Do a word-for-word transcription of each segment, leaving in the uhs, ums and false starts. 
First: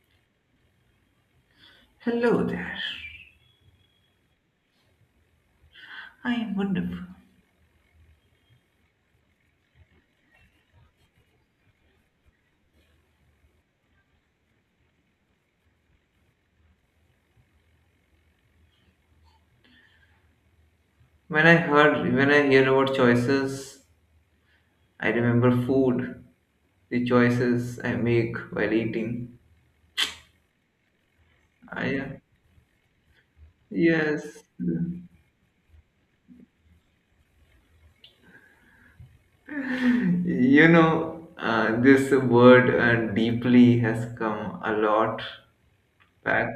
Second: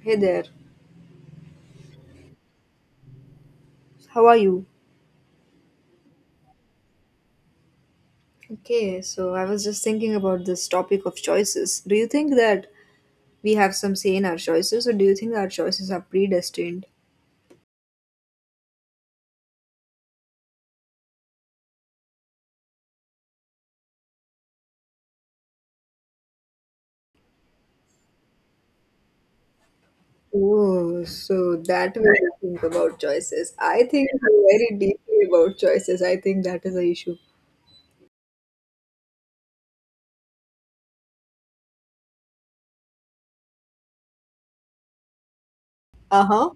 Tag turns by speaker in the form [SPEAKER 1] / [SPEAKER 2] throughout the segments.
[SPEAKER 1] Hey there,
[SPEAKER 2] Hello there.
[SPEAKER 1] how are you?
[SPEAKER 2] I am wonderful.
[SPEAKER 1] Okay, so I was just thinking about this topic of choices. Do you think that we have some say in our choices, or do you think our choices are predestined?
[SPEAKER 2] When I heard, when I hear about choices, I remember food, the choices I make while eating.
[SPEAKER 1] Oh, so that way
[SPEAKER 2] I,
[SPEAKER 1] you think about choices. I think
[SPEAKER 2] yes,
[SPEAKER 1] very deeply about choices. I think that is a issue.
[SPEAKER 2] you know, uh, this word uh, deeply has come a lot
[SPEAKER 1] Uh
[SPEAKER 2] back,
[SPEAKER 1] huh.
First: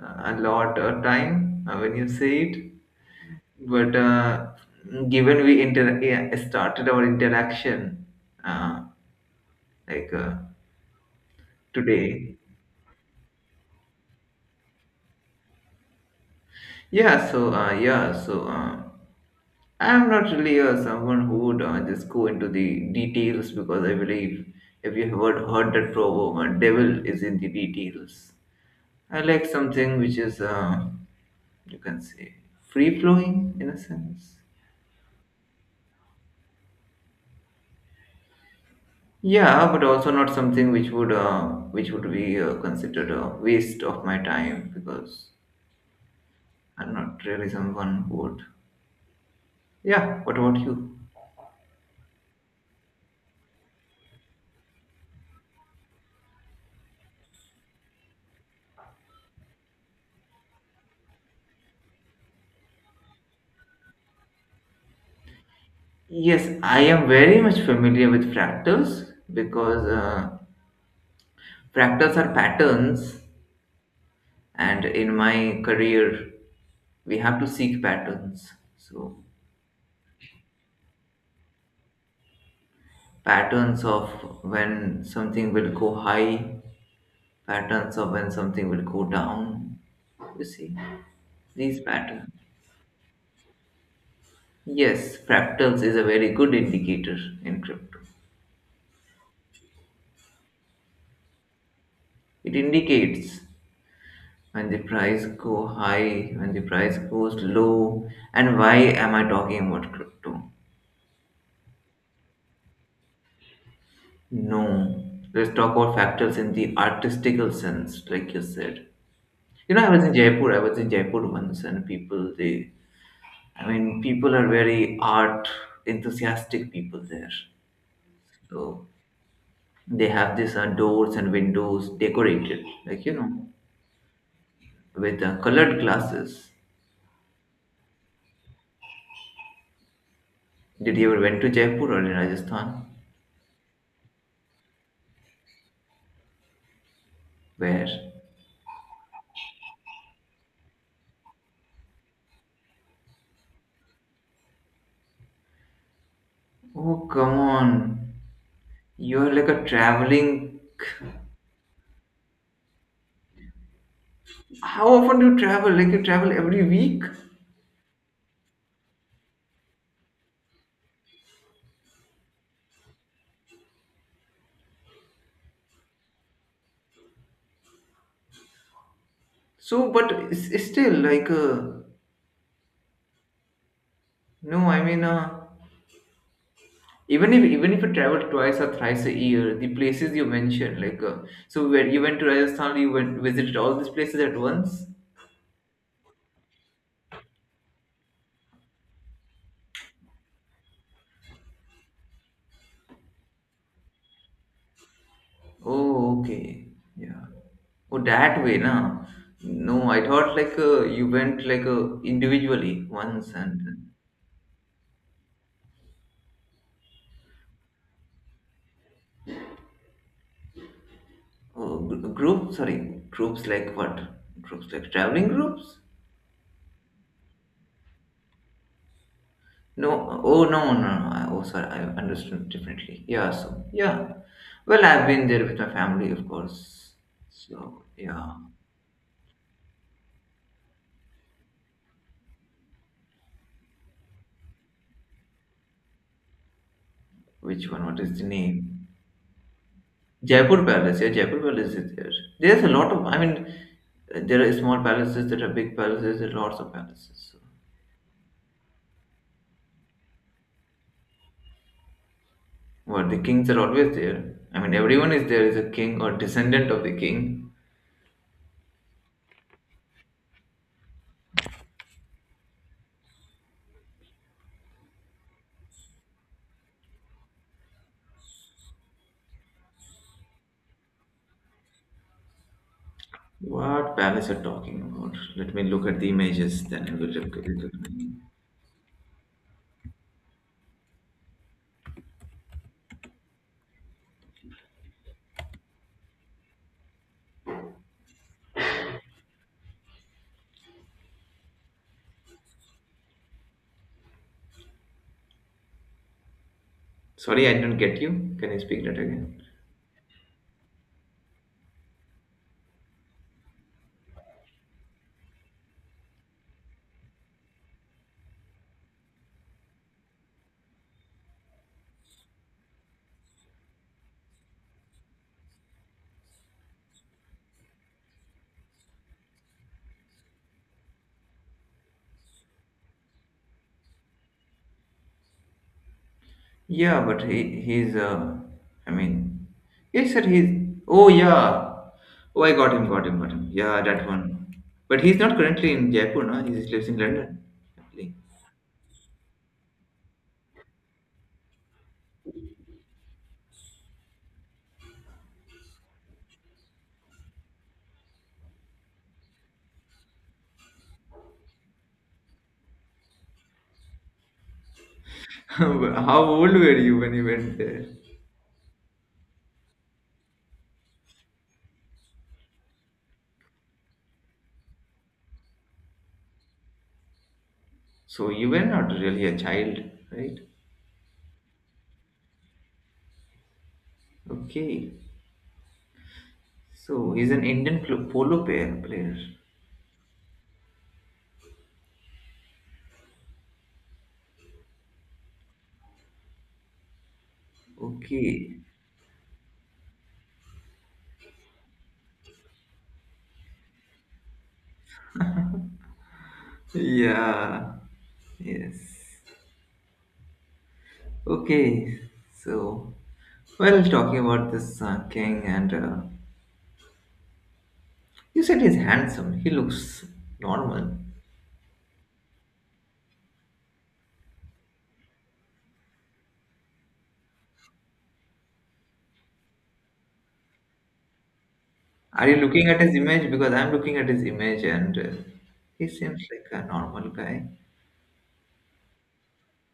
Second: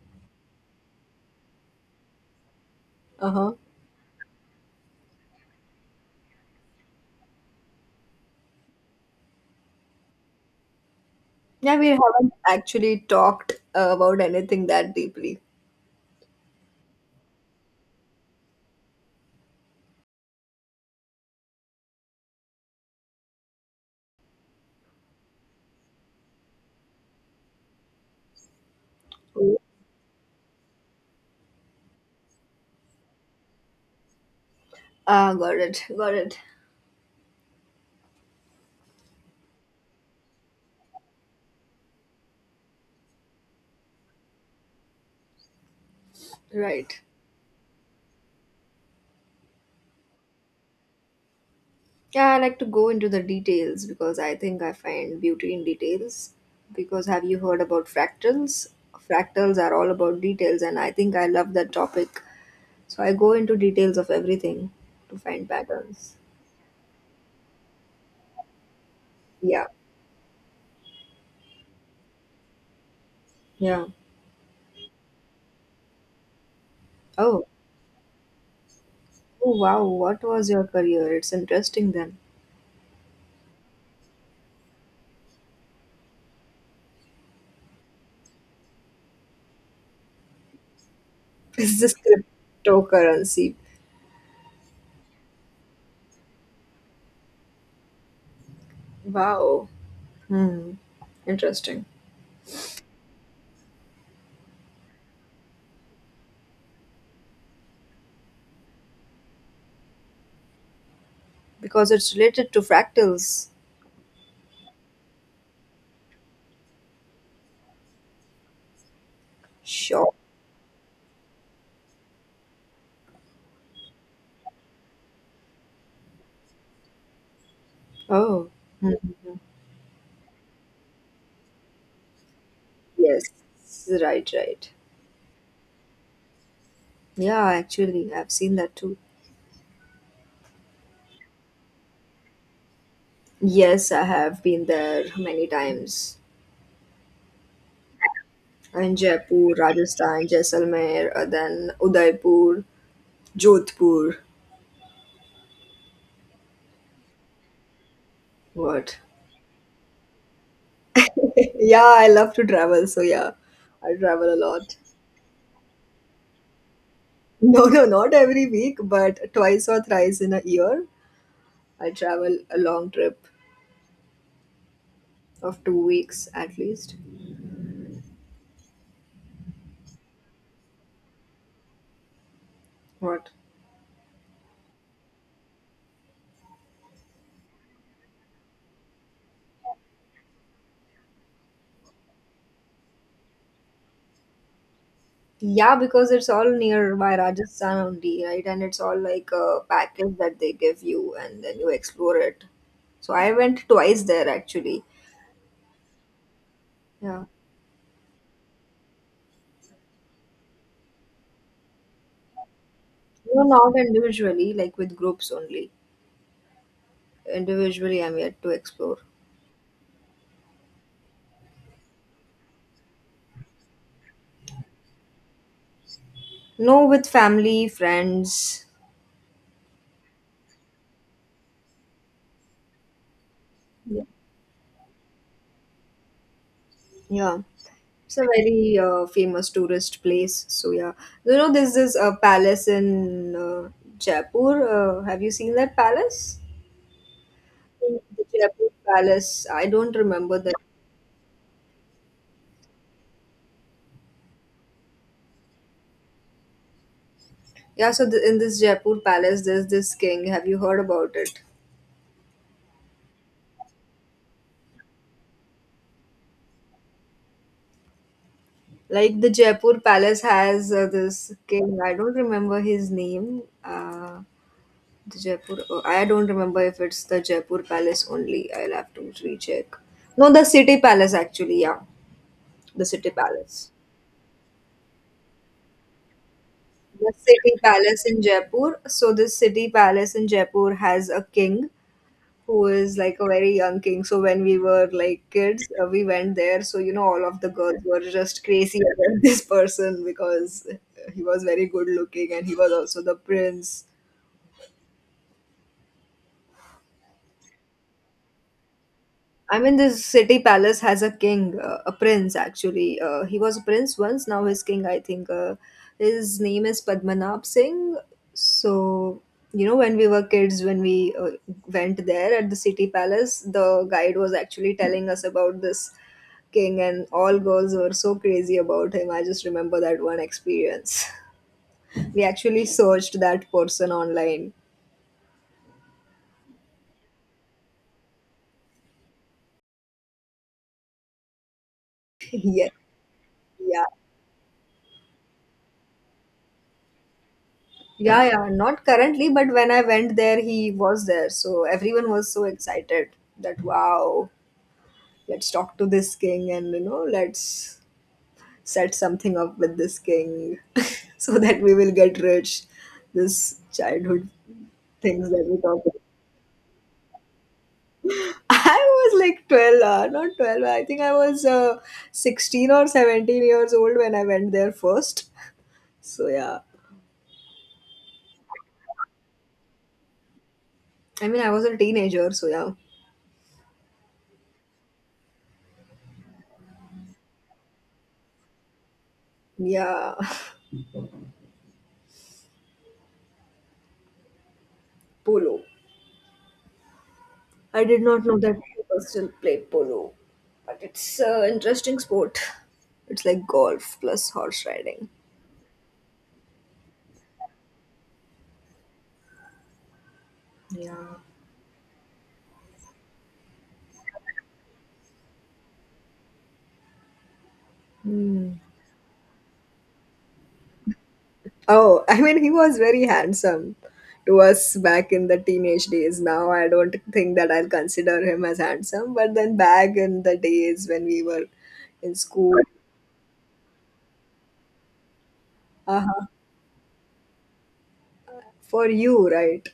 [SPEAKER 2] a lot of time uh, when you say it.
[SPEAKER 1] Uh huh.
[SPEAKER 2] But uh, given we inter- yeah, started our interaction uh, like uh,
[SPEAKER 1] Yeah, we haven't
[SPEAKER 2] today.
[SPEAKER 1] actually talked uh, about anything that deeply.
[SPEAKER 2] Yeah, so uh, yeah, so uh, I'm not really uh, someone who would uh, just go into the details, because I believe, if you have heard, heard that proverb, uh, devil is in the details. I like
[SPEAKER 1] Oh.
[SPEAKER 2] something which is uh, you can say free flowing in a sense.
[SPEAKER 1] Ah, got it. Got it.
[SPEAKER 2] Yeah, but also not something which would uh, which would be uh, considered a waste of my time, because I'm
[SPEAKER 1] Right.
[SPEAKER 2] not really someone who would. Yeah, what about you?
[SPEAKER 1] Yeah, I like to go into the details because I think I find beauty in details. Because have you heard about fractals? Fractals are all about details, and I think I love that topic. So I go into details of everything to find patterns.
[SPEAKER 2] Yes, I am very much familiar with fractals,
[SPEAKER 1] Yeah,
[SPEAKER 2] because uh, fractals are patterns,
[SPEAKER 1] yeah.
[SPEAKER 2] and in my career we have
[SPEAKER 1] Oh,
[SPEAKER 2] to seek patterns. So,
[SPEAKER 1] oh wow, what was your career? It's interesting then.
[SPEAKER 2] patterns of when something will go high, patterns of when something will go down. You see,
[SPEAKER 1] Is
[SPEAKER 2] these
[SPEAKER 1] this
[SPEAKER 2] patterns.
[SPEAKER 1] cryptocurrency?
[SPEAKER 2] Yes, fractals is a very good indicator in crypto.
[SPEAKER 1] Wow. Hmm. Interesting.
[SPEAKER 2] It indicates when the price go high, when the price goes low. And why am I talking about crypto?
[SPEAKER 1] Because it's related to fractals.
[SPEAKER 2] No, let's talk about factors in the artistical sense, like you said. You know, i was
[SPEAKER 1] Sure.
[SPEAKER 2] in jaipur i was in jaipur once, and people they I mean, people are very art enthusiastic people there.
[SPEAKER 1] Oh.
[SPEAKER 2] So
[SPEAKER 1] Hmm.
[SPEAKER 2] they have these uh, doors and windows decorated, like, you
[SPEAKER 1] Yes.
[SPEAKER 2] know,
[SPEAKER 1] Right, right.
[SPEAKER 2] with uh, colored glasses.
[SPEAKER 1] Yeah, actually, I've seen that too.
[SPEAKER 2] Did you ever went to Jaipur or in Rajasthan?
[SPEAKER 1] Yes, I have been there many times.
[SPEAKER 2] Where?
[SPEAKER 1] In Jaipur, Rajasthan, Jaisalmer, uh, then Udaipur, Jodhpur.
[SPEAKER 2] Oh, come on.
[SPEAKER 1] What?
[SPEAKER 2] You're like a traveling.
[SPEAKER 1] yeah, I love to travel, so yeah, I travel a lot.
[SPEAKER 2] How often do you travel? Like, you travel every week?
[SPEAKER 1] No, no, not every week, but twice or thrice in a year. I travel a long trip of two weeks at least.
[SPEAKER 2] So, but it's, it's still like, uh,
[SPEAKER 1] What?
[SPEAKER 2] no. I mean, uh, even if even if you travel twice or thrice a year, the places you mentioned, like, uh, so, where you went to Rajasthan, you went visited all these places at once.
[SPEAKER 1] Yeah, because it's all nearby Rajasthan only, right? And it's all like a package that they give you, and then you explore it. So I went twice there actually.
[SPEAKER 2] Oh, okay,
[SPEAKER 1] Yeah,
[SPEAKER 2] yeah. Oh, that way, na? No, I thought like, uh, you went like, uh, individually once.
[SPEAKER 1] no, not
[SPEAKER 2] And
[SPEAKER 1] individually, like with groups only. Individually, I'm yet to explore.
[SPEAKER 2] oh, gr- group. Sorry, groups like what? Groups like traveling groups?
[SPEAKER 1] No, with family, friends.
[SPEAKER 2] No, oh no, no, no. I, oh, sorry, I understood differently. Yeah, so
[SPEAKER 1] Yeah,
[SPEAKER 2] yeah. Well, I've been there with my family, of course.
[SPEAKER 1] yeah.
[SPEAKER 2] So
[SPEAKER 1] It's a
[SPEAKER 2] yeah.
[SPEAKER 1] very uh, famous tourist place. So yeah, you know, there's this uh, palace in uh, Jaipur. Uh, have you seen that palace?
[SPEAKER 2] Which one?
[SPEAKER 1] In
[SPEAKER 2] What is
[SPEAKER 1] the
[SPEAKER 2] the
[SPEAKER 1] Jaipur
[SPEAKER 2] name?
[SPEAKER 1] Palace. I don't remember that.
[SPEAKER 2] Jaipur Palace. Yeah, Jaipur Palace is there. There's a lot of. I mean, there are small palaces, there are big palaces, there are lots of palaces. So,
[SPEAKER 1] Yeah, so the, in this Jaipur Palace, there's this king. Have you heard about it?
[SPEAKER 2] well, the kings are always there. I mean, everyone is there is a king or descendant of the king.
[SPEAKER 1] Like the Jaipur Palace has uh, this king. I don't remember his name. Uh, the Jaipur. Oh, I don't remember if it's the Jaipur Palace only. I'll have to recheck. No, the City Palace actually. Yeah, the City Palace.
[SPEAKER 2] What palace are talking about? Let me look at the images, then I
[SPEAKER 1] The
[SPEAKER 2] will
[SPEAKER 1] City
[SPEAKER 2] recognize.
[SPEAKER 1] Palace in Jaipur. So this City Palace in Jaipur has a king who is like a very young king. So when we were like kids, uh, we went there. So you know, all of the girls were just crazy about this person because he was very good looking and he was also the prince.
[SPEAKER 2] Sorry, I didn't get you. Can you speak that again?
[SPEAKER 1] I mean, this city palace has a king, uh, a prince actually. Uh, he was a prince once, now he's king, I think. Uh, his name is Padmanabh Singh. So, you know, when we were kids, when we uh, went there at the city palace, the guide was actually telling us about this king, and all girls were so crazy about him. I just remember that one experience. we actually searched that person online.
[SPEAKER 2] Yeah, but he he's uh I mean, yes sir, he's, oh yeah. Oh, I
[SPEAKER 1] yeah,
[SPEAKER 2] got him, got him, got him. Yeah,
[SPEAKER 1] yeah.
[SPEAKER 2] that one. But he's not currently in Jaipur, no? He lives in London, actually.
[SPEAKER 1] Yeah, yeah, not currently, but when I went there, he was there. So everyone was so excited that wow, let's talk to this king, and you know, let's set something up with this king so that we will get rich. This childhood things that we talk about.
[SPEAKER 2] How old were you when you went there?
[SPEAKER 1] I was like twelve, uh, not twelve, I think I was uh, sixteen or seventeen years old when I went there first. So yeah,
[SPEAKER 2] So you were not really a child, right?
[SPEAKER 1] I mean, I was a teenager, so yeah,
[SPEAKER 2] Okay. So he's an Indian pl- polo player player.
[SPEAKER 1] yeah, polo. I did not know that
[SPEAKER 2] Okay.
[SPEAKER 1] people still play polo, but it's an interesting sport. It's like golf plus horse riding.
[SPEAKER 2] Yeah. Yes.
[SPEAKER 1] Yeah.
[SPEAKER 2] Okay, so, well, talking about this uh, king, and uh, you
[SPEAKER 1] Hmm.
[SPEAKER 2] said he's handsome. He looks normal.
[SPEAKER 1] Oh, I mean, he was very handsome to us back in the teenage days. Now I don't think that I'll consider him as handsome, but then back in the days when we were in
[SPEAKER 2] Are you
[SPEAKER 1] school,
[SPEAKER 2] looking at his image? Because I'm looking at his image, and uh, he
[SPEAKER 1] uh-huh.
[SPEAKER 2] seems like a normal guy.
[SPEAKER 1] For you, right?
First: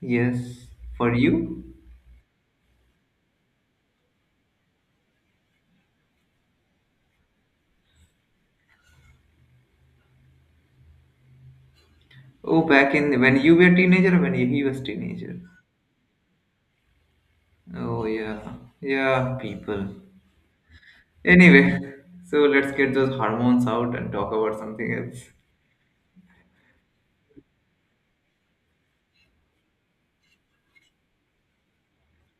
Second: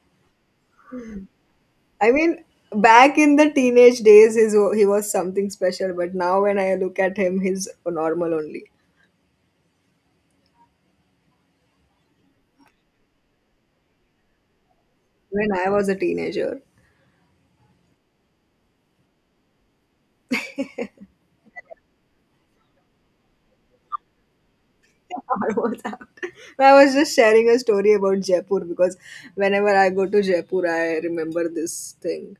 [SPEAKER 2] Yes, for you.
[SPEAKER 1] I mean, back in the teenage days, his, he was something special, but now when I look at him, he's normal only.
[SPEAKER 2] Oh, back in when you were teenager, or when he was teenager.
[SPEAKER 1] When I was a teenager.
[SPEAKER 2] Oh yeah, yeah, people. Anyway, so let's get those hormones out and talk about something else.
[SPEAKER 1] I was out. I was just sharing a story about Jaipur because whenever I go to Jaipur, I remember this thing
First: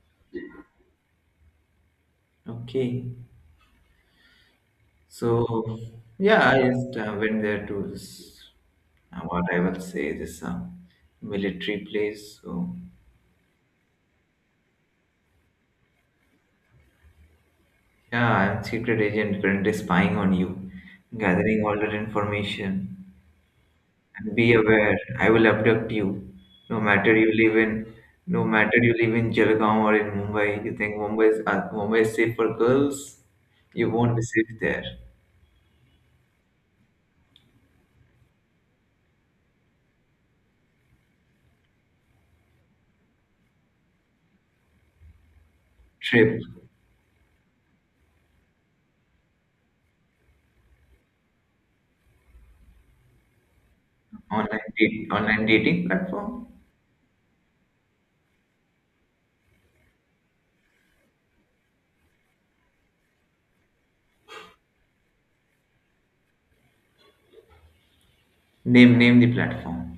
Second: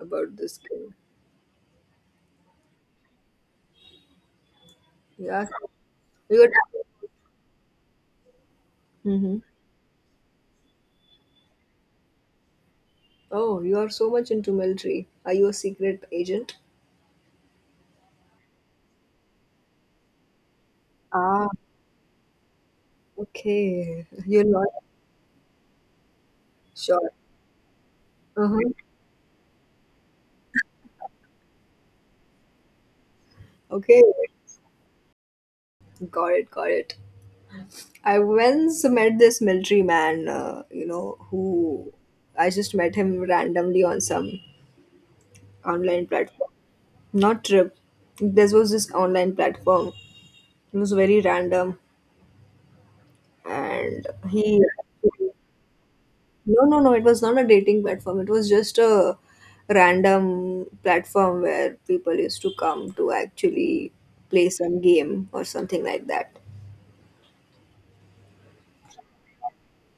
[SPEAKER 1] about this thing.
[SPEAKER 2] Okay.
[SPEAKER 1] Yeah,
[SPEAKER 2] So
[SPEAKER 1] you
[SPEAKER 2] yeah, I just
[SPEAKER 1] were
[SPEAKER 2] uh, went there to this, uh,
[SPEAKER 1] hmm.
[SPEAKER 2] what I will say, this uh, military place. So
[SPEAKER 1] Oh, you are so much into military. Are you a secret agent?
[SPEAKER 2] yeah, I'm secret agent, currently spying on you,
[SPEAKER 1] Ah,
[SPEAKER 2] gathering all that information.
[SPEAKER 1] okay.
[SPEAKER 2] And
[SPEAKER 1] You're
[SPEAKER 2] be
[SPEAKER 1] not
[SPEAKER 2] aware, I will abduct you. No
[SPEAKER 1] sure.
[SPEAKER 2] matter you live in, no
[SPEAKER 1] Uh-huh.
[SPEAKER 2] matter you live in Jalgaon or in Mumbai. You think Mumbai is, uh, Mumbai is safe for girls? You
[SPEAKER 1] Okay,
[SPEAKER 2] won't be safe there.
[SPEAKER 1] got it, got it. I once met this military man, uh, you know, who I just met him randomly on some online
[SPEAKER 2] Trip,
[SPEAKER 1] platform. Not Trip. This was this online platform. It was very random, and he.
[SPEAKER 2] online date, online dating platform.
[SPEAKER 1] No, no, no. It was not a dating platform. It was just a random platform where people used to come to actually play some game or something like that.
[SPEAKER 2] Name name the platform.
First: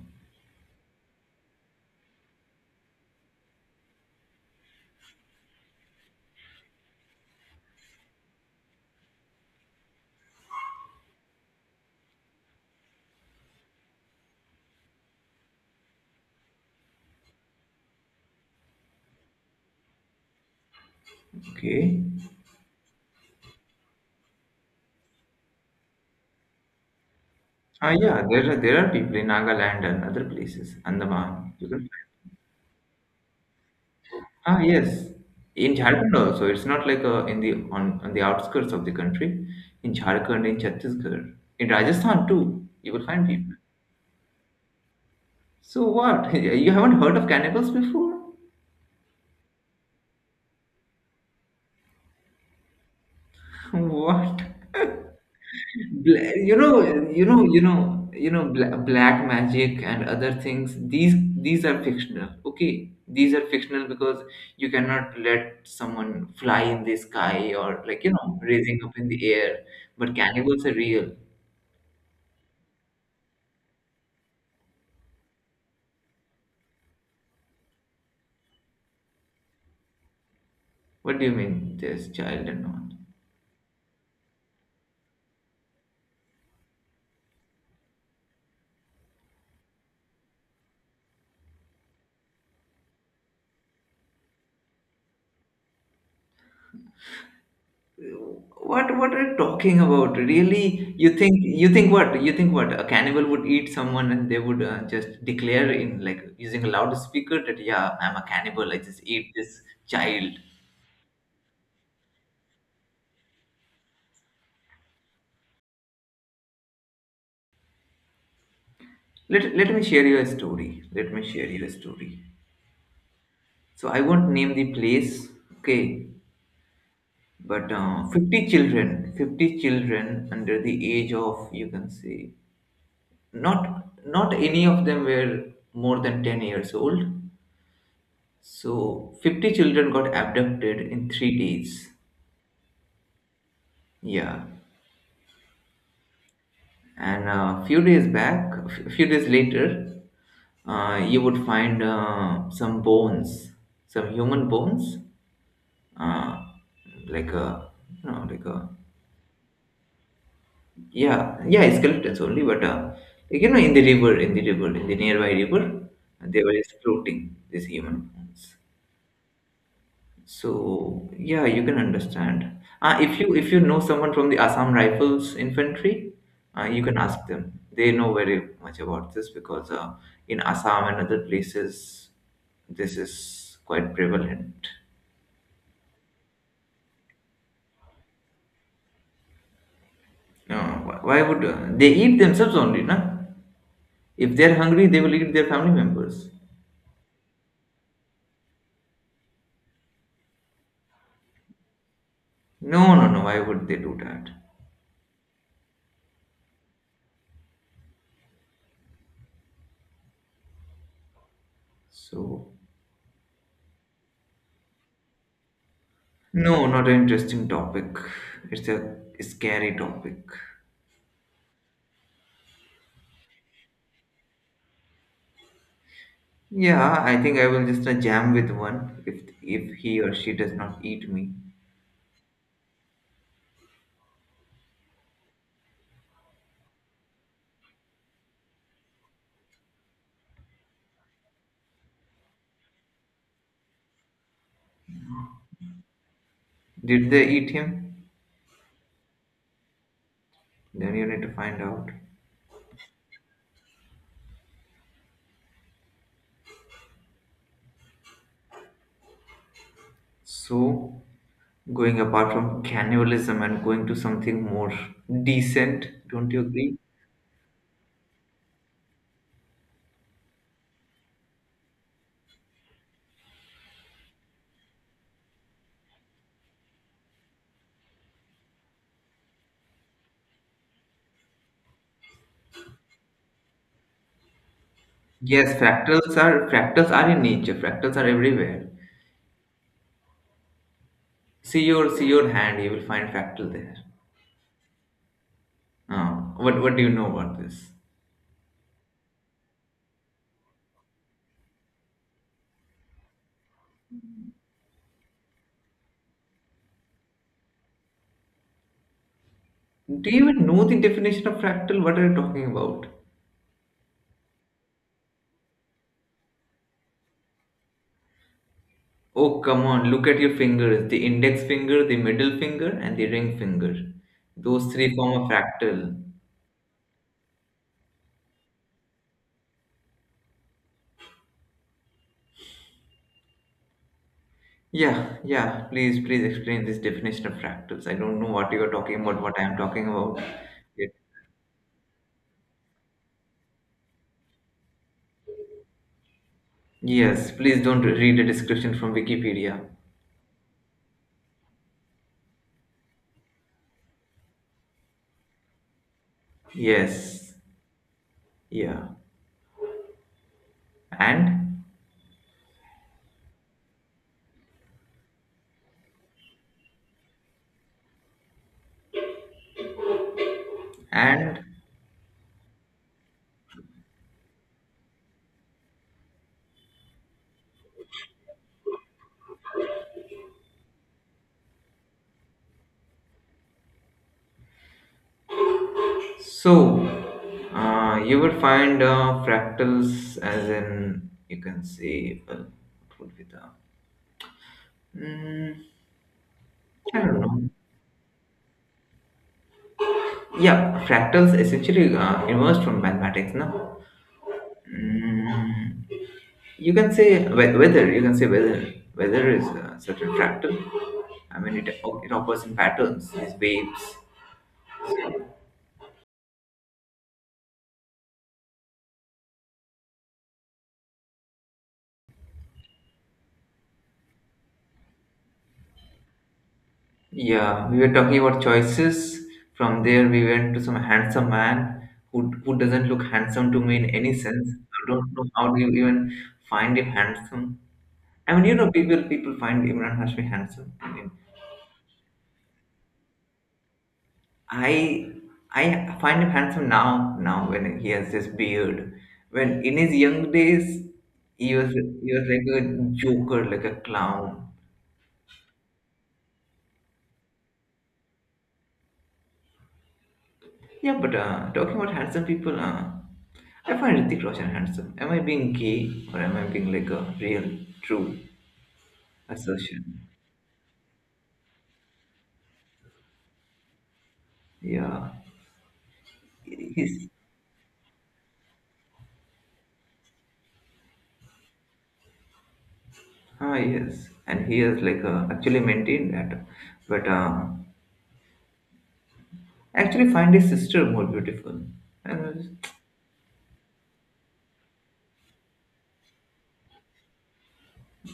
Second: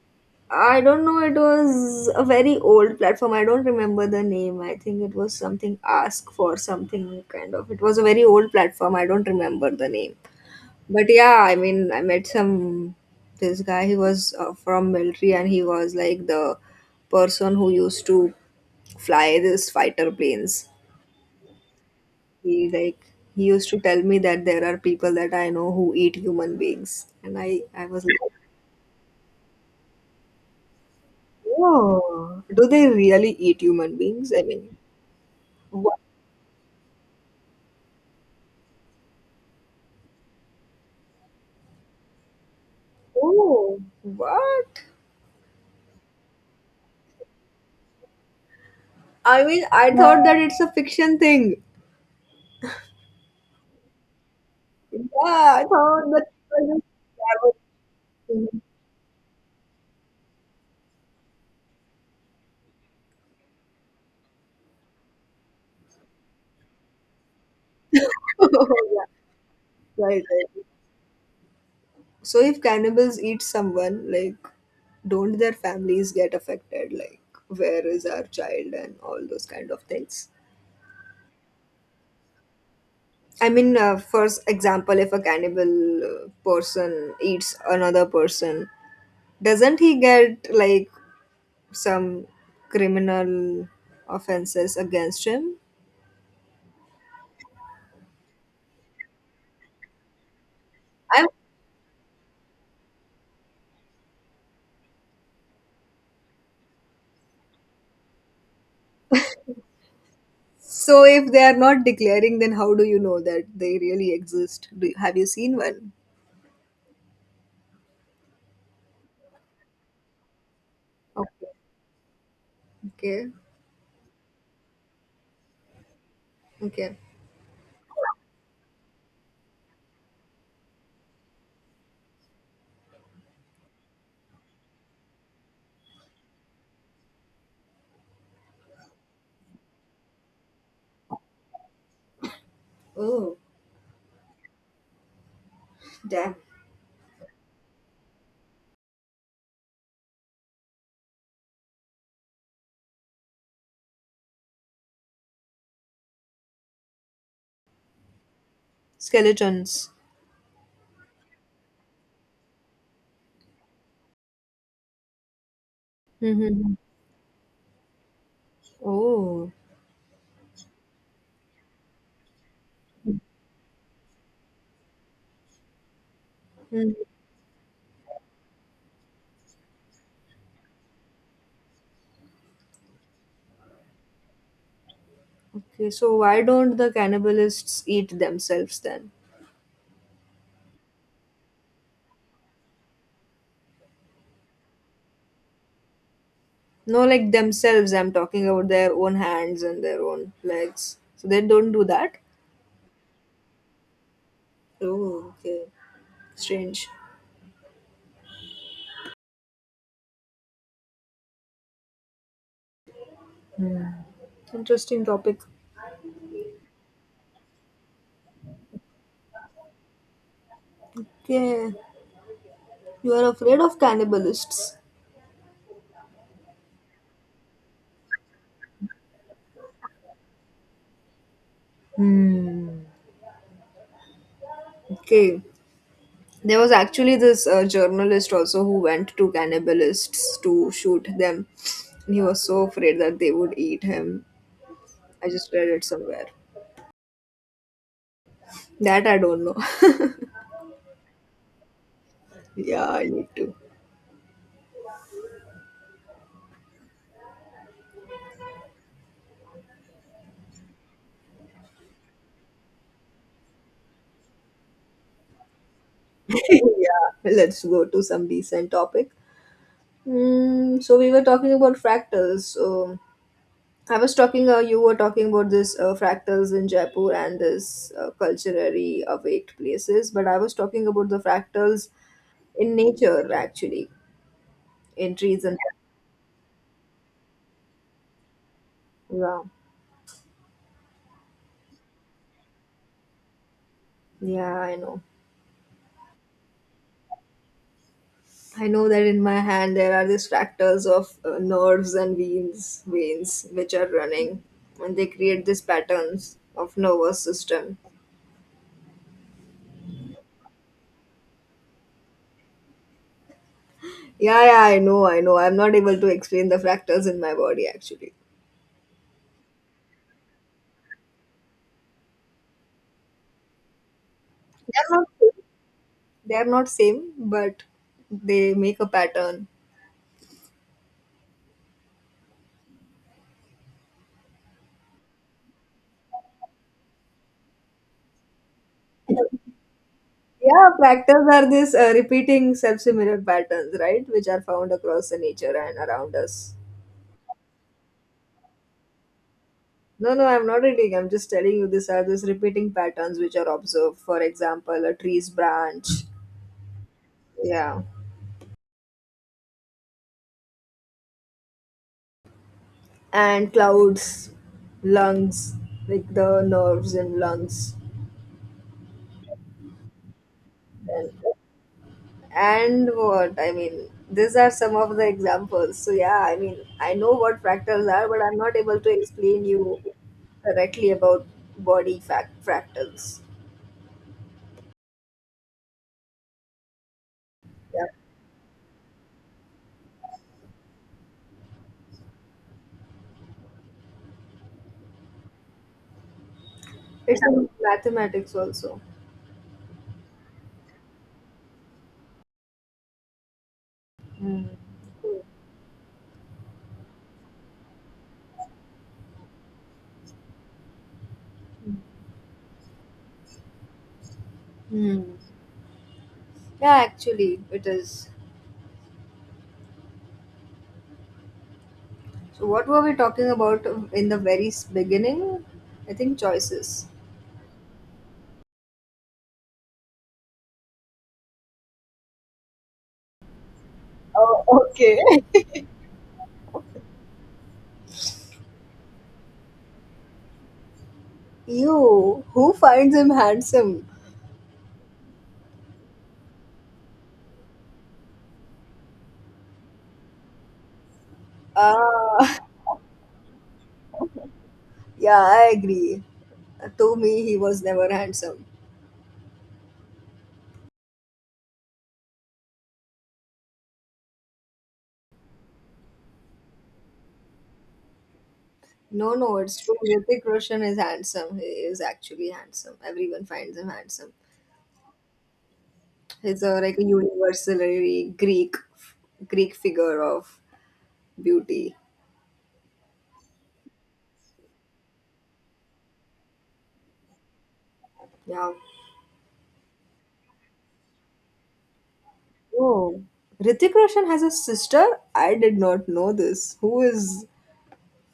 [SPEAKER 1] I don't know. It was a very old platform. I don't remember the name. I think it was something Ask for something kind of. It was a very old platform. I don't remember the name. But yeah, I mean, I met some this guy. He was uh, from military, and he was like the person who used to fly these fighter planes.
[SPEAKER 2] Okay.
[SPEAKER 1] He like he used to tell me that there are people that I know who eat human beings, and i i
[SPEAKER 2] Ah,
[SPEAKER 1] was
[SPEAKER 2] yeah,
[SPEAKER 1] like,
[SPEAKER 2] there are there are people in Nagaland and other places, Andaman. You can find.
[SPEAKER 1] oh, do they really eat human beings? I
[SPEAKER 2] Ah,
[SPEAKER 1] mean,
[SPEAKER 2] yes, in
[SPEAKER 1] wha-
[SPEAKER 2] Jharkhand also. It's not like, uh, in the, on, on the outskirts of the country. In Jharkhand, in Chhattisgarh, in Rajasthan too, you will find people.
[SPEAKER 1] what
[SPEAKER 2] So what? You haven't heard of cannibals before?
[SPEAKER 1] i mean i thought that it's a fiction thing.
[SPEAKER 2] What?
[SPEAKER 1] Yeah, I thought
[SPEAKER 2] Bla- you know
[SPEAKER 1] that.
[SPEAKER 2] you know you know you know bla- black magic and other things, these these are fictional. Okay, these are fictional, because you cannot let someone fly in the sky, or like, you know raising up
[SPEAKER 1] yeah,
[SPEAKER 2] in the air. But
[SPEAKER 1] right, right.
[SPEAKER 2] cannibals are real.
[SPEAKER 1] So if cannibals eat someone, like, don't their families get affected? Like, where is our child and all those kind of things?
[SPEAKER 2] What do you mean there's child and all?
[SPEAKER 1] I mean, uh, for s- example, if a cannibal uh, person eats another person, doesn't he get like some criminal offenses against him?
[SPEAKER 2] What what are you talking about? Really? You
[SPEAKER 1] I'm,
[SPEAKER 2] think you think what? You think what? A cannibal would eat someone and they would uh, just declare in, like, using a loudspeaker that, yeah, I'm a cannibal, I just eat this child.
[SPEAKER 1] so if they are not declaring, then how do you know that they really exist? Do you, have you seen one?
[SPEAKER 2] Let let me share you a story. Let me
[SPEAKER 1] Okay.
[SPEAKER 2] share you a story.
[SPEAKER 1] Okay.
[SPEAKER 2] So I won't name the place, okay?
[SPEAKER 1] Okay.
[SPEAKER 2] But uh, fifty children, fifty children under the age of, you can say, not not any of them were more than ten years old. So, fifty children got abducted in three days.
[SPEAKER 1] Oh,
[SPEAKER 2] Yeah.
[SPEAKER 1] damn.
[SPEAKER 2] And a few days back, a few days later, uh, you would find uh, some bones, some human bones, uh, like a, you know, like a,
[SPEAKER 1] Skeletons.
[SPEAKER 2] yeah, yeah, skeletons only, but uh, like, you know, in the river, in the river, in the nearby river, they were just
[SPEAKER 1] Mhm.
[SPEAKER 2] floating, these human bones.
[SPEAKER 1] Oh.
[SPEAKER 2] So yeah, you can understand. Uh, if you if you know someone from the Assam Rifles Infantry, uh, you
[SPEAKER 1] Mm.
[SPEAKER 2] can ask them. They know very much about this, because uh, in Assam and other places, this is quite prevalent.
[SPEAKER 1] Okay, so why don't the cannibalists eat themselves then?
[SPEAKER 2] No, wh- why would uh, they eat themselves only, na? If they're hungry, they will eat their family members.
[SPEAKER 1] No, like themselves, I'm talking about their own hands and their own legs. So they don't do that?
[SPEAKER 2] No, no, no. Why would they do that?
[SPEAKER 1] Oh, okay. Strange.
[SPEAKER 2] So
[SPEAKER 1] Interesting topic.
[SPEAKER 2] no, not an interesting topic. It's a scary topic.
[SPEAKER 1] Okay. You are afraid of cannibalists.
[SPEAKER 2] Yeah, I think I will just uh, jam with one, if if he or she does not eat me.
[SPEAKER 1] Hmm. Okay. There was actually this uh, journalist also who went to cannibalists to shoot them. And he was so afraid that they would eat him. I just read it somewhere.
[SPEAKER 2] Did they eat him?
[SPEAKER 1] That I don't know.
[SPEAKER 2] Then you need to find out.
[SPEAKER 1] yeah, I need to.
[SPEAKER 2] So, going apart from cannibalism and going to something more decent, don't you agree?
[SPEAKER 1] yeah, let's go to some decent topic. Mm, so we were talking about fractals. So I was talking, uh, you were talking about this uh, fractals in Jaipur and this uh, culturally awaked places, but I was talking about the fractals in nature actually, in trees
[SPEAKER 2] Yes,
[SPEAKER 1] and,
[SPEAKER 2] fractals are fractals are in nature. Fractals are everywhere.
[SPEAKER 1] yeah,
[SPEAKER 2] See your see your hand, you will find fractal there.
[SPEAKER 1] yeah, I know.
[SPEAKER 2] Uh, what what do you know about this?
[SPEAKER 1] I know that in my hand there are these fractals of uh, nerves and veins, veins which are running, and they create these patterns of nervous system.
[SPEAKER 2] Do you even know the definition of fractal? What are you talking about?
[SPEAKER 1] Yeah, yeah, I know, I know. I'm not able to explain the fractals in my body actually.
[SPEAKER 2] Oh, come on, look at your fingers. The index finger, the middle finger, and the ring finger. Those
[SPEAKER 1] They're
[SPEAKER 2] three
[SPEAKER 1] not
[SPEAKER 2] form a
[SPEAKER 1] same.
[SPEAKER 2] fractal.
[SPEAKER 1] They're not same, but they make a pattern.
[SPEAKER 2] Yeah, yeah, please, please explain this definition of fractals. I don't know what you are talking about, what I am talking about.
[SPEAKER 1] Yeah, fractals are these uh, repeating self-similar patterns, right, which are found across the nature and around us.
[SPEAKER 2] Yes, please don't read a description from Wikipedia.
[SPEAKER 1] No, no, I'm not reading. I'm just telling you these are these repeating patterns which are observed. For example, a tree's branch,
[SPEAKER 2] Yes,
[SPEAKER 1] yeah,
[SPEAKER 2] yeah. And,
[SPEAKER 1] and clouds, lungs, like the nerves in lungs, and,
[SPEAKER 2] and,
[SPEAKER 1] and what I mean. These are some of the examples. So yeah, I mean, I know what fractals are, but I'm not able to explain you correctly about body fact fractals.
[SPEAKER 2] so,
[SPEAKER 1] Yeah,
[SPEAKER 2] uh, you will find uh, fractals as in, you can say, well, what would be the, mm, I don't
[SPEAKER 1] it's in
[SPEAKER 2] know.
[SPEAKER 1] mathematics also.
[SPEAKER 2] Yeah, fractals essentially uh, emerged from mathematics, no?
[SPEAKER 1] Hmm.
[SPEAKER 2] Mm, you can say, whe- whether you can say whether whether is a certain fractal. I mean, it it occurs in patterns, these waves.
[SPEAKER 1] Hmm. Yeah, actually, it is. So, what were we talking about in the very s- beginning? I think choices.
[SPEAKER 2] Yeah, we were talking about choices. From there, we went to some handsome man who who doesn't look handsome to me in any
[SPEAKER 1] Oh,
[SPEAKER 2] sense. I
[SPEAKER 1] okay.
[SPEAKER 2] don't know how do you even find him handsome. I mean, you know, people people find Imran Hashmi handsome.
[SPEAKER 1] You, who finds him handsome?
[SPEAKER 2] I I find him handsome now. Now, when he has this beard, when in his young days, he was he was
[SPEAKER 1] Ah,
[SPEAKER 2] like a joker, like a clown.
[SPEAKER 1] yeah, I agree. To me, he was never handsome.
[SPEAKER 2] Yeah, but uh, talking about handsome people, uh, I find Hrithik Roshan handsome. Am I being gay, or am I being like a real, true
[SPEAKER 1] No, no, it's true.
[SPEAKER 2] assertion?
[SPEAKER 1] Hrithik Roshan is handsome. He is actually handsome. Everyone finds him handsome.
[SPEAKER 2] Yeah,
[SPEAKER 1] He's a, like a
[SPEAKER 2] he's,
[SPEAKER 1] universally Greek, Greek figure of beauty.
[SPEAKER 2] ah yes, and he has like, uh, actually maintained that, but uh,
[SPEAKER 1] Yeah.
[SPEAKER 2] I actually find his sister more beautiful. And
[SPEAKER 1] Oh, Ritik Roshan has a sister? I did not know this. Who is?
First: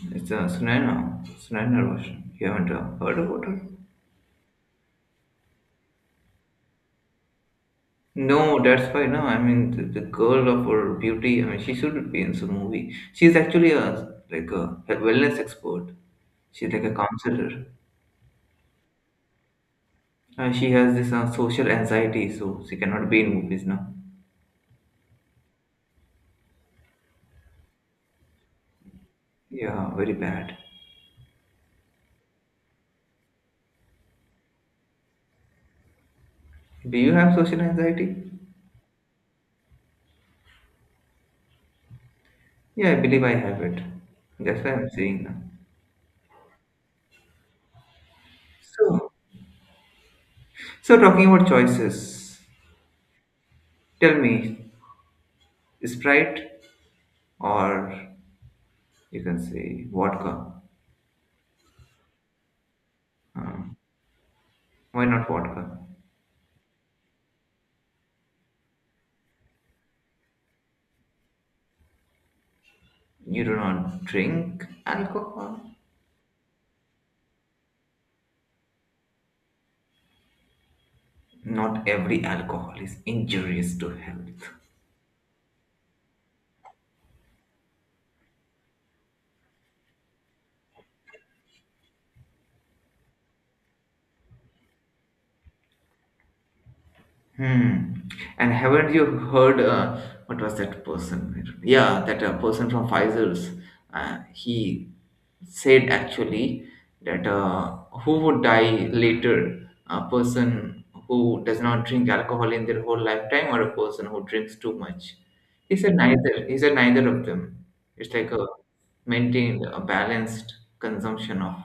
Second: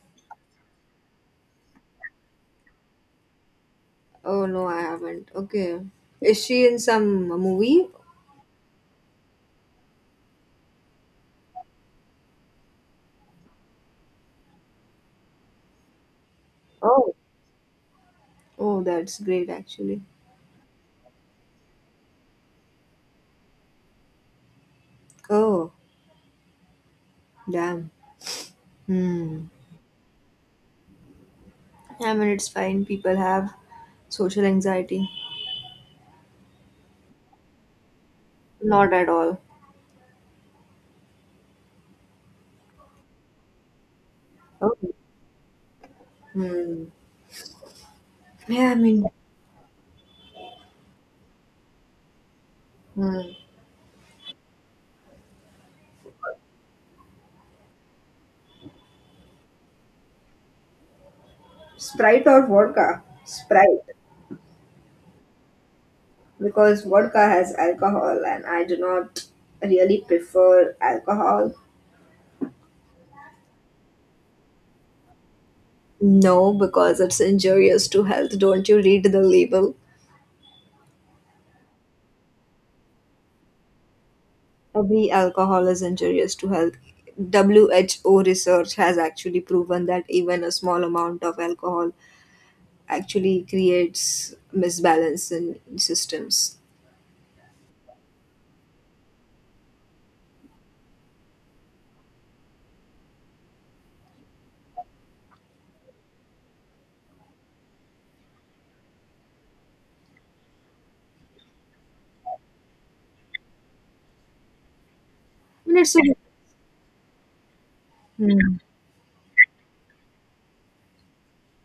[SPEAKER 2] it's a Sunaina, Sunaina Roshan. You haven't uh, heard about her?
[SPEAKER 1] Oh no, I haven't. Okay, is she in some movie?
[SPEAKER 2] No, that's why. No, I mean the, the girl of her beauty. I mean, she should be in some movie. She's actually a like a, a wellness expert. She's like a
[SPEAKER 1] Oh,
[SPEAKER 2] counselor.
[SPEAKER 1] oh, that's great actually.
[SPEAKER 2] Uh, she has this uh, social anxiety, so she cannot be in movies now.
[SPEAKER 1] Oh, damn. Hmm.
[SPEAKER 2] Yeah, very bad.
[SPEAKER 1] I mean, it's fine. People have social anxiety.
[SPEAKER 2] Do you have social anxiety?
[SPEAKER 1] Not at all.
[SPEAKER 2] Yeah, I believe I have it. That's why
[SPEAKER 1] Oh.
[SPEAKER 2] I'm saying now.
[SPEAKER 1] Hmm. Yeah, I mean,
[SPEAKER 2] So, so talking about choices,
[SPEAKER 1] hmm.
[SPEAKER 2] tell me, Sprite, or you can say, vodka.
[SPEAKER 1] Sprite or vodka?
[SPEAKER 2] Um,
[SPEAKER 1] Sprite,
[SPEAKER 2] why not vodka?
[SPEAKER 1] because vodka has alcohol, and I do not really prefer alcohol.
[SPEAKER 2] You do not drink alcohol.
[SPEAKER 1] No, because it's injurious to health. Don't you read the label?
[SPEAKER 2] Not every alcohol is injurious to health.
[SPEAKER 1] Every alcohol is injurious to health. W H O research has actually proven that even a small amount of alcohol actually creates misbalance in systems.
[SPEAKER 2] Hmm. And haven't you heard, uh, what was that person? Yeah, that uh, person from Pfizer's. Uh, he said actually that, uh, who would die later? A person who does not drink alcohol in their whole lifetime, or a person who drinks too much?
[SPEAKER 1] I
[SPEAKER 2] He
[SPEAKER 1] mean, it's
[SPEAKER 2] said
[SPEAKER 1] a,
[SPEAKER 2] neither. He said neither of them. It's like a
[SPEAKER 1] Hmm.
[SPEAKER 2] maintained, a balanced consumption of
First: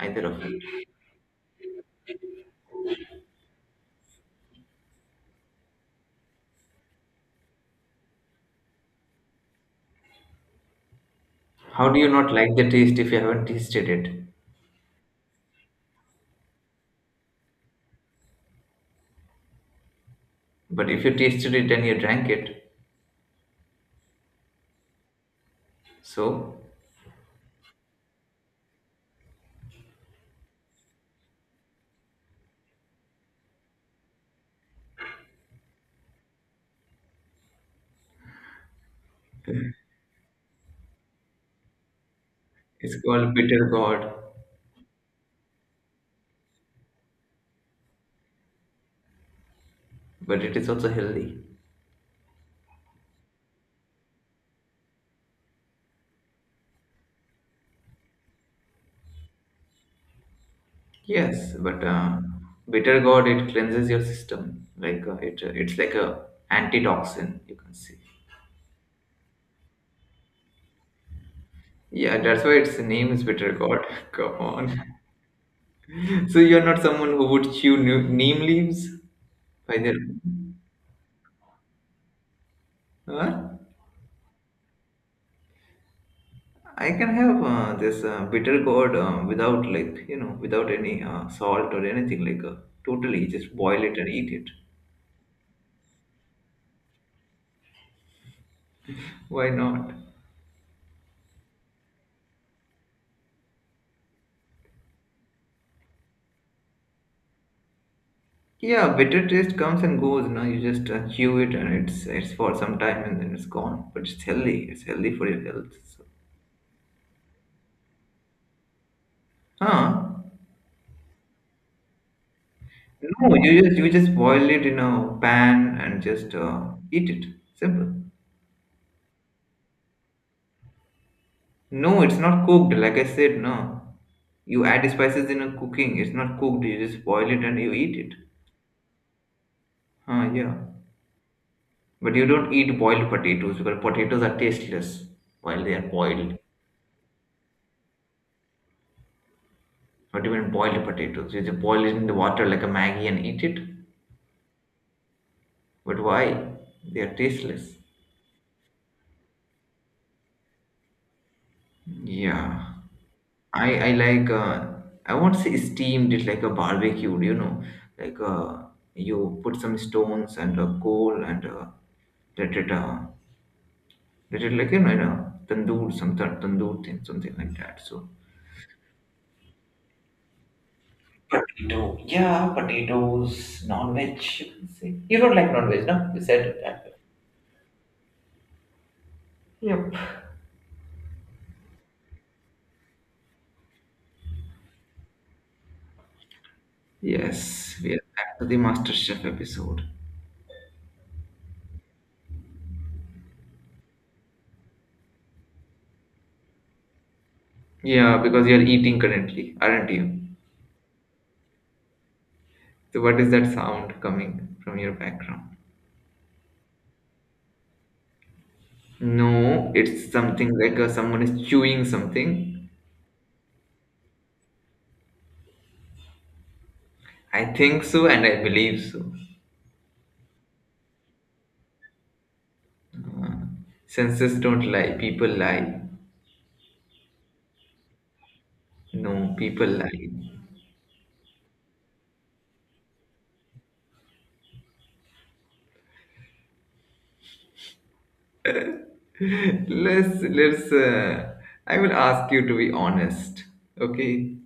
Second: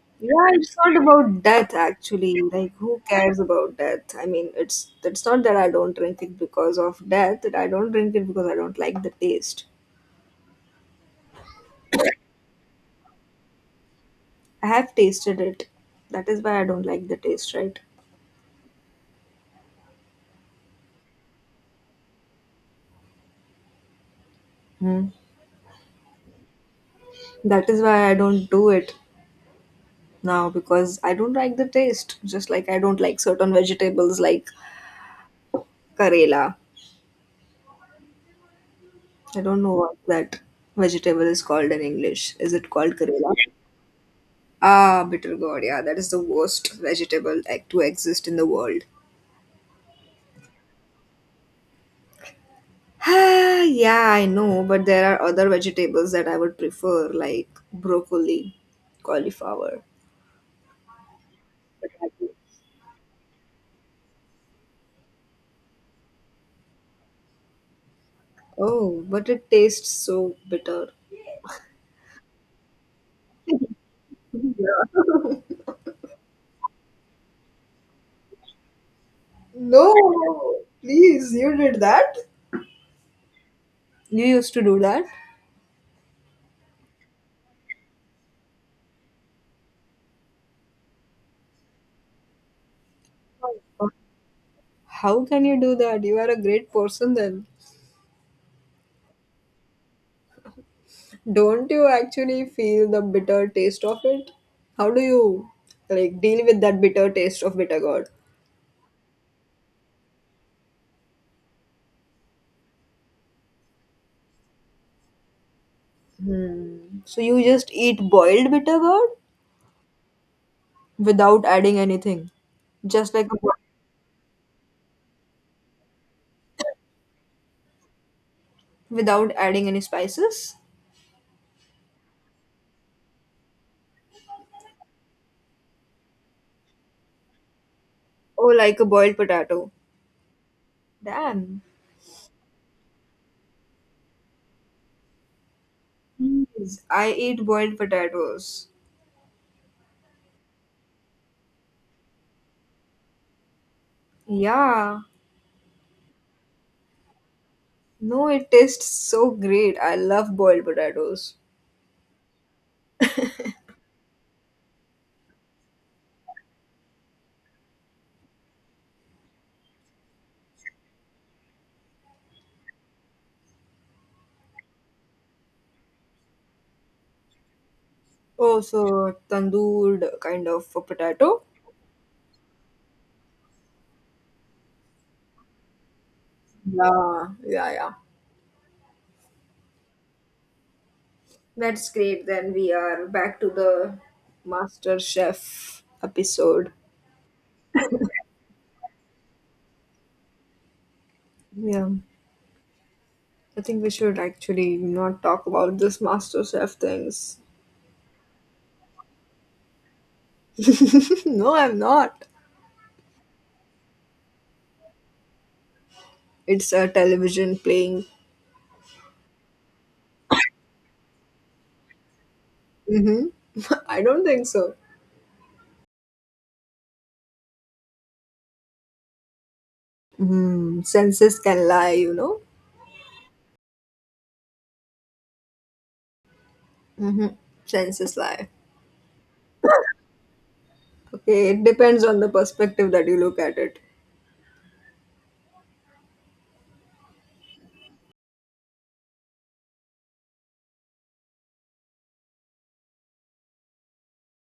[SPEAKER 2] either of
[SPEAKER 1] yeah,
[SPEAKER 2] it.
[SPEAKER 1] it's not about death actually. Like, who cares about death? I mean, it's it's not that I don't drink it because of death. I don't drink it because I don't like the taste.
[SPEAKER 2] How do you not like the taste if you haven't tasted it?
[SPEAKER 1] I have tasted it. That is why I don't like the taste, right?
[SPEAKER 2] But if you tasted it and you drank it,
[SPEAKER 1] Hmm.
[SPEAKER 2] so
[SPEAKER 1] That is why I don't do it now because I don't like the taste. Just like I don't like certain vegetables like Karela. I don't know what that vegetable is called in English. Is it called
[SPEAKER 2] it's
[SPEAKER 1] Karela?
[SPEAKER 2] called bitter gourd,
[SPEAKER 1] Ah, bitter gourd. Yeah, that is the worst vegetable like, to exist in the world.
[SPEAKER 2] but it is also healthy.
[SPEAKER 1] Ah, yeah, I know, but there are other vegetables that I would prefer, like broccoli, cauliflower,
[SPEAKER 2] Yes, but uh,
[SPEAKER 1] potato.
[SPEAKER 2] bitter gourd it cleanses your system. Like uh, it, uh, it's like a antitoxin. You can see.
[SPEAKER 1] Oh, but it tastes so bitter.
[SPEAKER 2] Yeah, that's why its name is bitter gourd. Come on.
[SPEAKER 1] Yeah.
[SPEAKER 2] So you're not someone who would chew new- neem leaves by
[SPEAKER 1] No,
[SPEAKER 2] their.
[SPEAKER 1] please, you did that?
[SPEAKER 2] Huh?
[SPEAKER 1] You used to do that?
[SPEAKER 2] I can have uh, this uh, bitter gourd uh, without like you know without any uh, salt or anything like uh, totally just boil it and eat it.
[SPEAKER 1] How can you do that? You are a great person then.
[SPEAKER 2] Why not?
[SPEAKER 1] Don't you actually feel the bitter taste of it? How do you like deal with that bitter taste of bitter gourd?
[SPEAKER 2] Yeah, bitter taste comes and goes. Now you just uh, chew it and it's it's for some time and then it's gone. But it's healthy. It's healthy for your health. So,
[SPEAKER 1] Hmm. So you just eat boiled bitter gourd
[SPEAKER 2] huh?
[SPEAKER 1] without adding anything, just like a,
[SPEAKER 2] No,
[SPEAKER 1] bo-
[SPEAKER 2] you just you just boil it in a pan and just uh, eat it. Simple.
[SPEAKER 1] without adding any spices,
[SPEAKER 2] No, it's not cooked. Like I said, no. You add spices in a cooking. It's not cooked. You just boil it and you eat it.
[SPEAKER 1] or like a boiled potato.
[SPEAKER 2] Huh? Yeah.
[SPEAKER 1] Damn.
[SPEAKER 2] But you don't eat boiled potatoes because potatoes are tasteless while they are boiled.
[SPEAKER 1] Yes, I eat boiled potatoes.
[SPEAKER 2] Not even boiled potatoes. You just boil it in the water like a Maggie and eat it.
[SPEAKER 1] Yeah.
[SPEAKER 2] But why? They are tasteless.
[SPEAKER 1] No, it tastes so great. I love boiled potatoes.
[SPEAKER 2] Yeah. I I like uh, I won't say steamed it like a barbecue, you know, like uh, you put some stones and a coal and uh, let it uh, let it like you know, in a tandoor, some ta- tandoor thing, something like that. So
[SPEAKER 1] Oh, so tandoor kind of a potato?
[SPEAKER 2] potato, yeah, potatoes, non-veg. You can say you don't like non-veg, no? You said that.
[SPEAKER 1] Yeah, yeah, yeah.
[SPEAKER 2] Yep.
[SPEAKER 1] That's great. Then we are back to the Master Chef episode.
[SPEAKER 2] Yes, we are back to the Master Chef episode.
[SPEAKER 1] Yeah. I think we should actually not talk about this Master Chef things.
[SPEAKER 2] Yeah, because you're eating currently, aren't you?
[SPEAKER 1] No, I'm not.
[SPEAKER 2] So what is that sound coming from your background?
[SPEAKER 1] It's a television playing.
[SPEAKER 2] No, it's something like uh, someone is chewing something.
[SPEAKER 1] Mm-hmm. I don't think so.
[SPEAKER 2] I think so and I believe so.
[SPEAKER 1] Hmm, senses can lie, you know.
[SPEAKER 2] Senses don't lie, people lie.
[SPEAKER 1] Hmm. Senses lie.
[SPEAKER 2] No, people lie.
[SPEAKER 1] Okay, it depends on the perspective that you look at it.
[SPEAKER 2] let's let's uh, I will ask you to be honest. Okay?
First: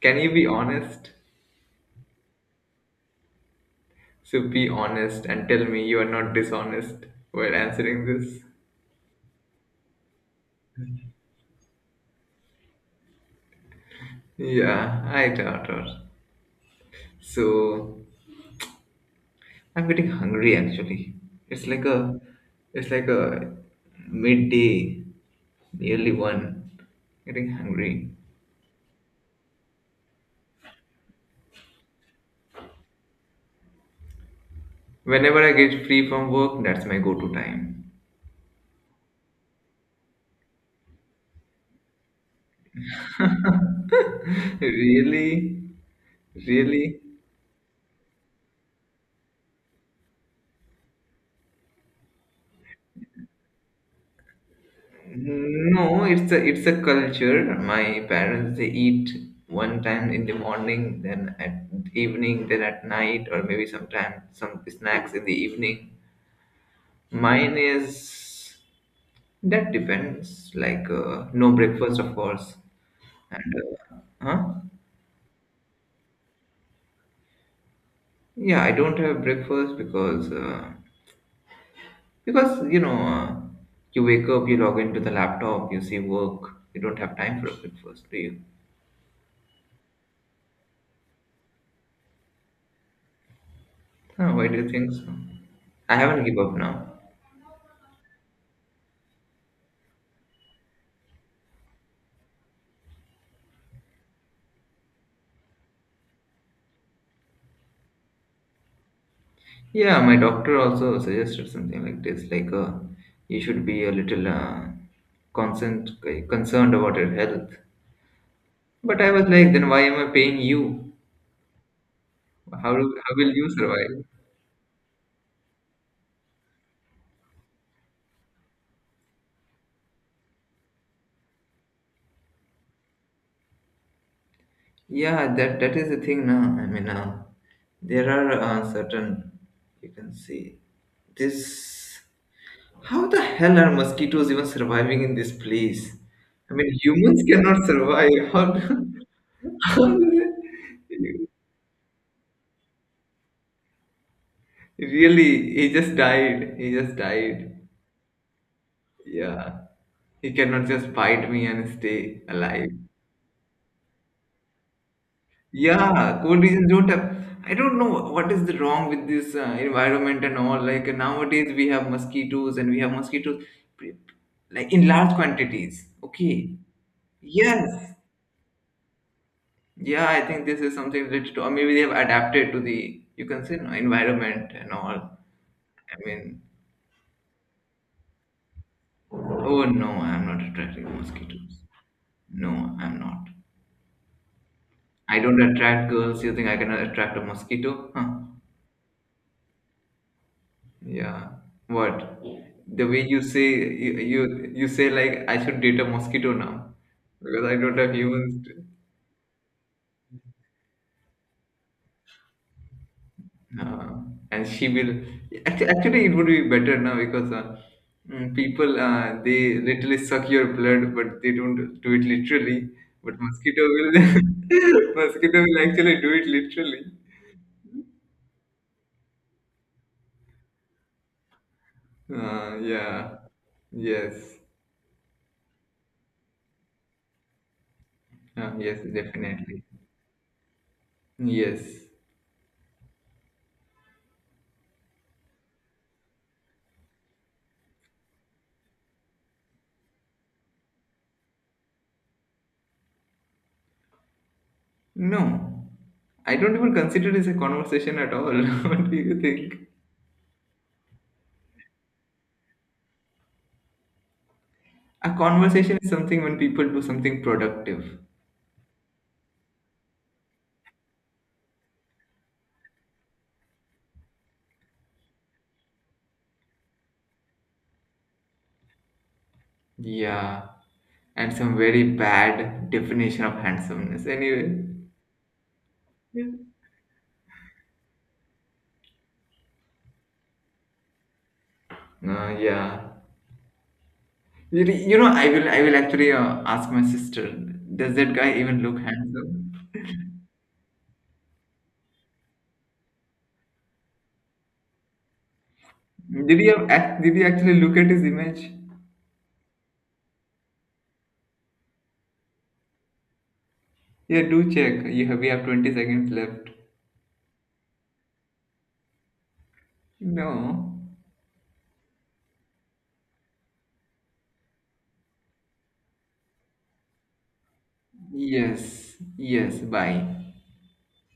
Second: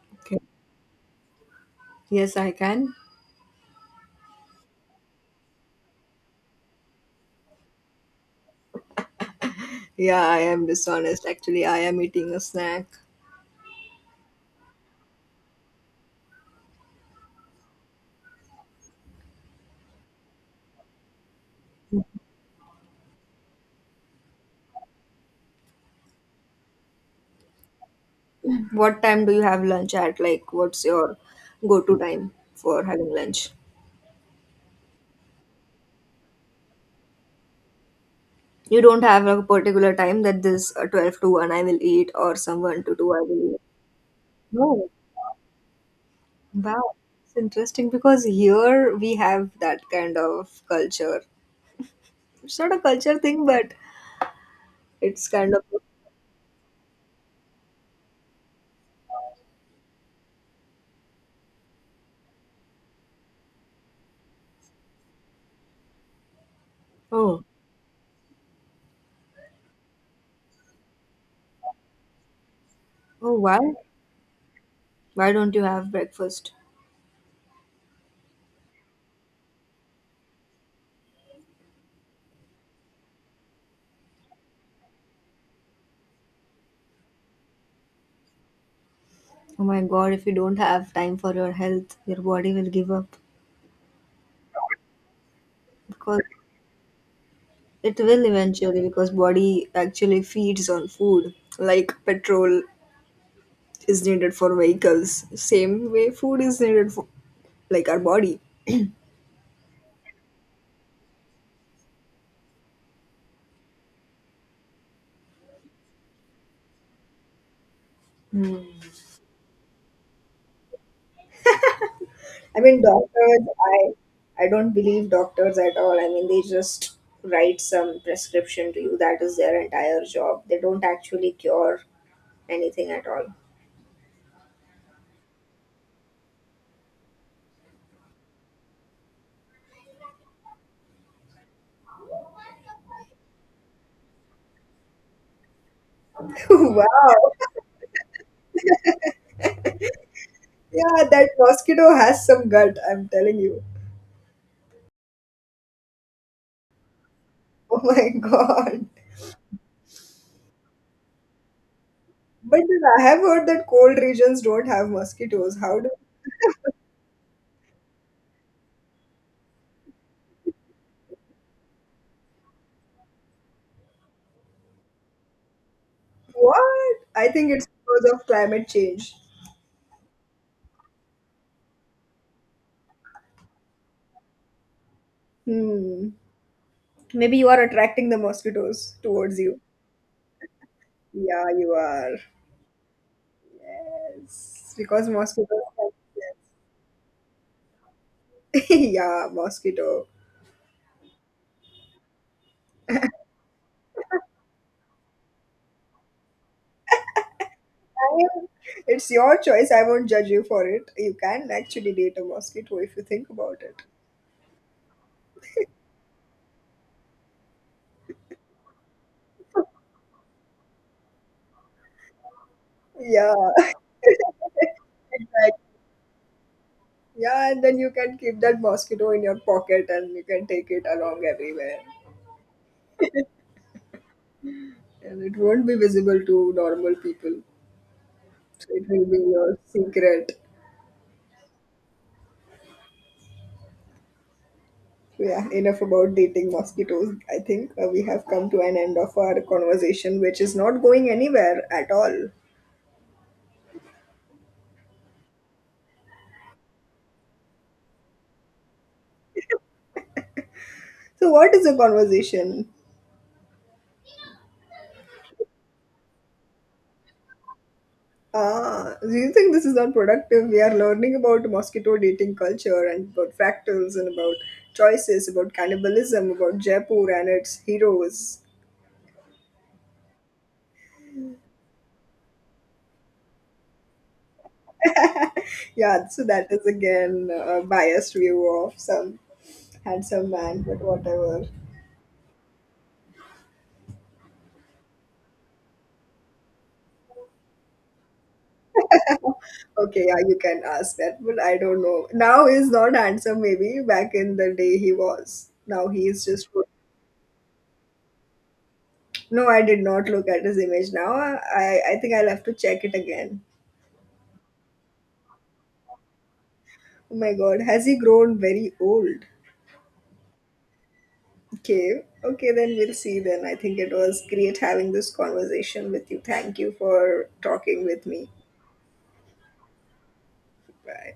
[SPEAKER 2] Can you
[SPEAKER 1] Okay.
[SPEAKER 2] be honest?
[SPEAKER 1] Yes, I can.
[SPEAKER 2] So be honest and tell me you are not dishonest while answering this.
[SPEAKER 1] Yeah, I am dishonest. Actually, I am eating a snack.
[SPEAKER 2] Yeah, I thought. of- So I'm getting hungry actually. It's like a, it's like a midday, nearly one. Getting hungry.
[SPEAKER 1] What time do you have lunch at? Like, what's your go-to time for having lunch?
[SPEAKER 2] Whenever I get free from work, that's my go-to time.
[SPEAKER 1] You don't have a particular time that this uh, twelve to one I will eat or some one to two I will eat. No.
[SPEAKER 2] Really,
[SPEAKER 1] Wow.
[SPEAKER 2] really.
[SPEAKER 1] It's interesting because here we have that kind of culture. It's not a culture thing, but it's kind of
[SPEAKER 2] No, it's a it's a culture. My parents they eat one time in the morning, then at evening, then at night, or maybe sometime some snacks in the evening.
[SPEAKER 1] oh.
[SPEAKER 2] Mine is that depends. Like uh, no breakfast, of course.
[SPEAKER 1] Oh,
[SPEAKER 2] And
[SPEAKER 1] why
[SPEAKER 2] uh, huh?
[SPEAKER 1] why don't you have breakfast?
[SPEAKER 2] Yeah, I don't have breakfast because uh, because you know uh, you wake up, you log into the laptop, you see work. You don't have time for a breakfast, do you?
[SPEAKER 1] Oh my God! If you don't have time for your health, your body will give up
[SPEAKER 2] Huh, why do you think so? I
[SPEAKER 1] because
[SPEAKER 2] haven't give up now.
[SPEAKER 1] it will eventually, because body actually feeds on food. Like petrol is needed for vehicles, same way food is needed for like our body.
[SPEAKER 2] Yeah, my doctor also suggested something like this, like uh, you should be a little uh, concerned concerned about your health. But I was like, then why am I paying you?
[SPEAKER 1] I
[SPEAKER 2] How
[SPEAKER 1] mean,
[SPEAKER 2] do, how will
[SPEAKER 1] doctors,
[SPEAKER 2] you
[SPEAKER 1] I
[SPEAKER 2] survive?
[SPEAKER 1] I don't believe doctors at all. I mean, they just write some prescription to you. That is their entire job. They don't actually cure anything at all.
[SPEAKER 2] Yeah, that that is the thing now. I mean, uh, there are uh, certain you can see this. How the hell are mosquitoes even surviving in this place? I mean,
[SPEAKER 1] Wow.
[SPEAKER 2] humans cannot survive. How do, how do they,
[SPEAKER 1] Yeah, that mosquito has some gut, I'm telling you.
[SPEAKER 2] really? He just died. He just died.
[SPEAKER 1] Oh my god.
[SPEAKER 2] Yeah, he cannot just bite me and stay
[SPEAKER 1] But
[SPEAKER 2] alive.
[SPEAKER 1] then I have heard that cold regions don't have mosquitoes. How do,
[SPEAKER 2] Yeah, cold regions don't have. I don't know what is the wrong with this uh, environment and all. Like uh, nowadays, we have mosquitoes and we have mosquitoes pre- like in large quantities. Okay.
[SPEAKER 1] what? I think it's
[SPEAKER 2] Yes.
[SPEAKER 1] because of climate change.
[SPEAKER 2] Yeah, I think this is something related to, or maybe they have adapted to the, you can say, no, environment and all. I
[SPEAKER 1] Hmm.
[SPEAKER 2] mean,
[SPEAKER 1] Maybe you are attracting the mosquitoes towards you.
[SPEAKER 2] oh no, I'm not attracted to
[SPEAKER 1] Yeah,
[SPEAKER 2] mosquitoes.
[SPEAKER 1] you are.
[SPEAKER 2] No, I'm not.
[SPEAKER 1] Yes. Because
[SPEAKER 2] I don't
[SPEAKER 1] mosquitoes
[SPEAKER 2] attract
[SPEAKER 1] have
[SPEAKER 2] girls. You think I can attract a mosquito? Huh.
[SPEAKER 1] yeah, mosquito.
[SPEAKER 2] Yeah. What? The way you say you you, you say like I should date a mosquito now because I don't have
[SPEAKER 1] I,
[SPEAKER 2] humans. To,
[SPEAKER 1] it's your choice. I won't judge you for it. You can actually date a mosquito if you think about it.
[SPEAKER 2] uh, and she will actually, actually it would be better now because uh, mm, people uh, they literally suck your blood but they don't do it literally. But
[SPEAKER 1] Yeah.
[SPEAKER 2] mosquito will mosquito will
[SPEAKER 1] Exactly.
[SPEAKER 2] actually do it literally.
[SPEAKER 1] Yeah, and then you can keep that mosquito in your pocket and you can take it along everywhere.
[SPEAKER 2] Uh, yeah. Yes.
[SPEAKER 1] And it won't be visible to normal people.
[SPEAKER 2] Uh,
[SPEAKER 1] So
[SPEAKER 2] yes.
[SPEAKER 1] it will be your
[SPEAKER 2] Definitely.
[SPEAKER 1] secret.
[SPEAKER 2] Yes.
[SPEAKER 1] Yeah, enough about dating mosquitoes. I think uh, we have come to an end of our conversation, which is not going anywhere at all.
[SPEAKER 2] No, I don't even consider this a conversation at all. What do you think?
[SPEAKER 1] So, what is a conversation?
[SPEAKER 2] A conversation is something when people do something productive.
[SPEAKER 1] Ah, do you think this is not productive? We are learning about mosquito dating culture and about fractals and about choices, about cannibalism, about Jaipur and its heroes.
[SPEAKER 2] Yeah, and some very bad definition of handsomeness. Anyway,
[SPEAKER 1] Yeah, so
[SPEAKER 2] yeah,
[SPEAKER 1] that is again a biased view of some handsome man, but whatever.
[SPEAKER 2] Uh, yeah. You, you know, I will I will actually uh, ask my sister. Does that guy even look handsome?
[SPEAKER 1] Okay, yeah, you can ask that, but I don't know. Now he's not handsome, maybe back in the day he was. Now he is
[SPEAKER 2] Did he
[SPEAKER 1] just.
[SPEAKER 2] have, ac- did he actually look at his image?
[SPEAKER 1] No, I did not look at his image now. I, I think I'll have to check it again.
[SPEAKER 2] Yeah, do check. You have, we have twenty seconds left.
[SPEAKER 1] Oh my god, has he grown very old?
[SPEAKER 2] No.
[SPEAKER 1] Okay. Okay, then we'll see then. I think it was great having this conversation with you. Thank you for talking with me.
[SPEAKER 2] Yes. Yes. Bye.
[SPEAKER 1] Bye.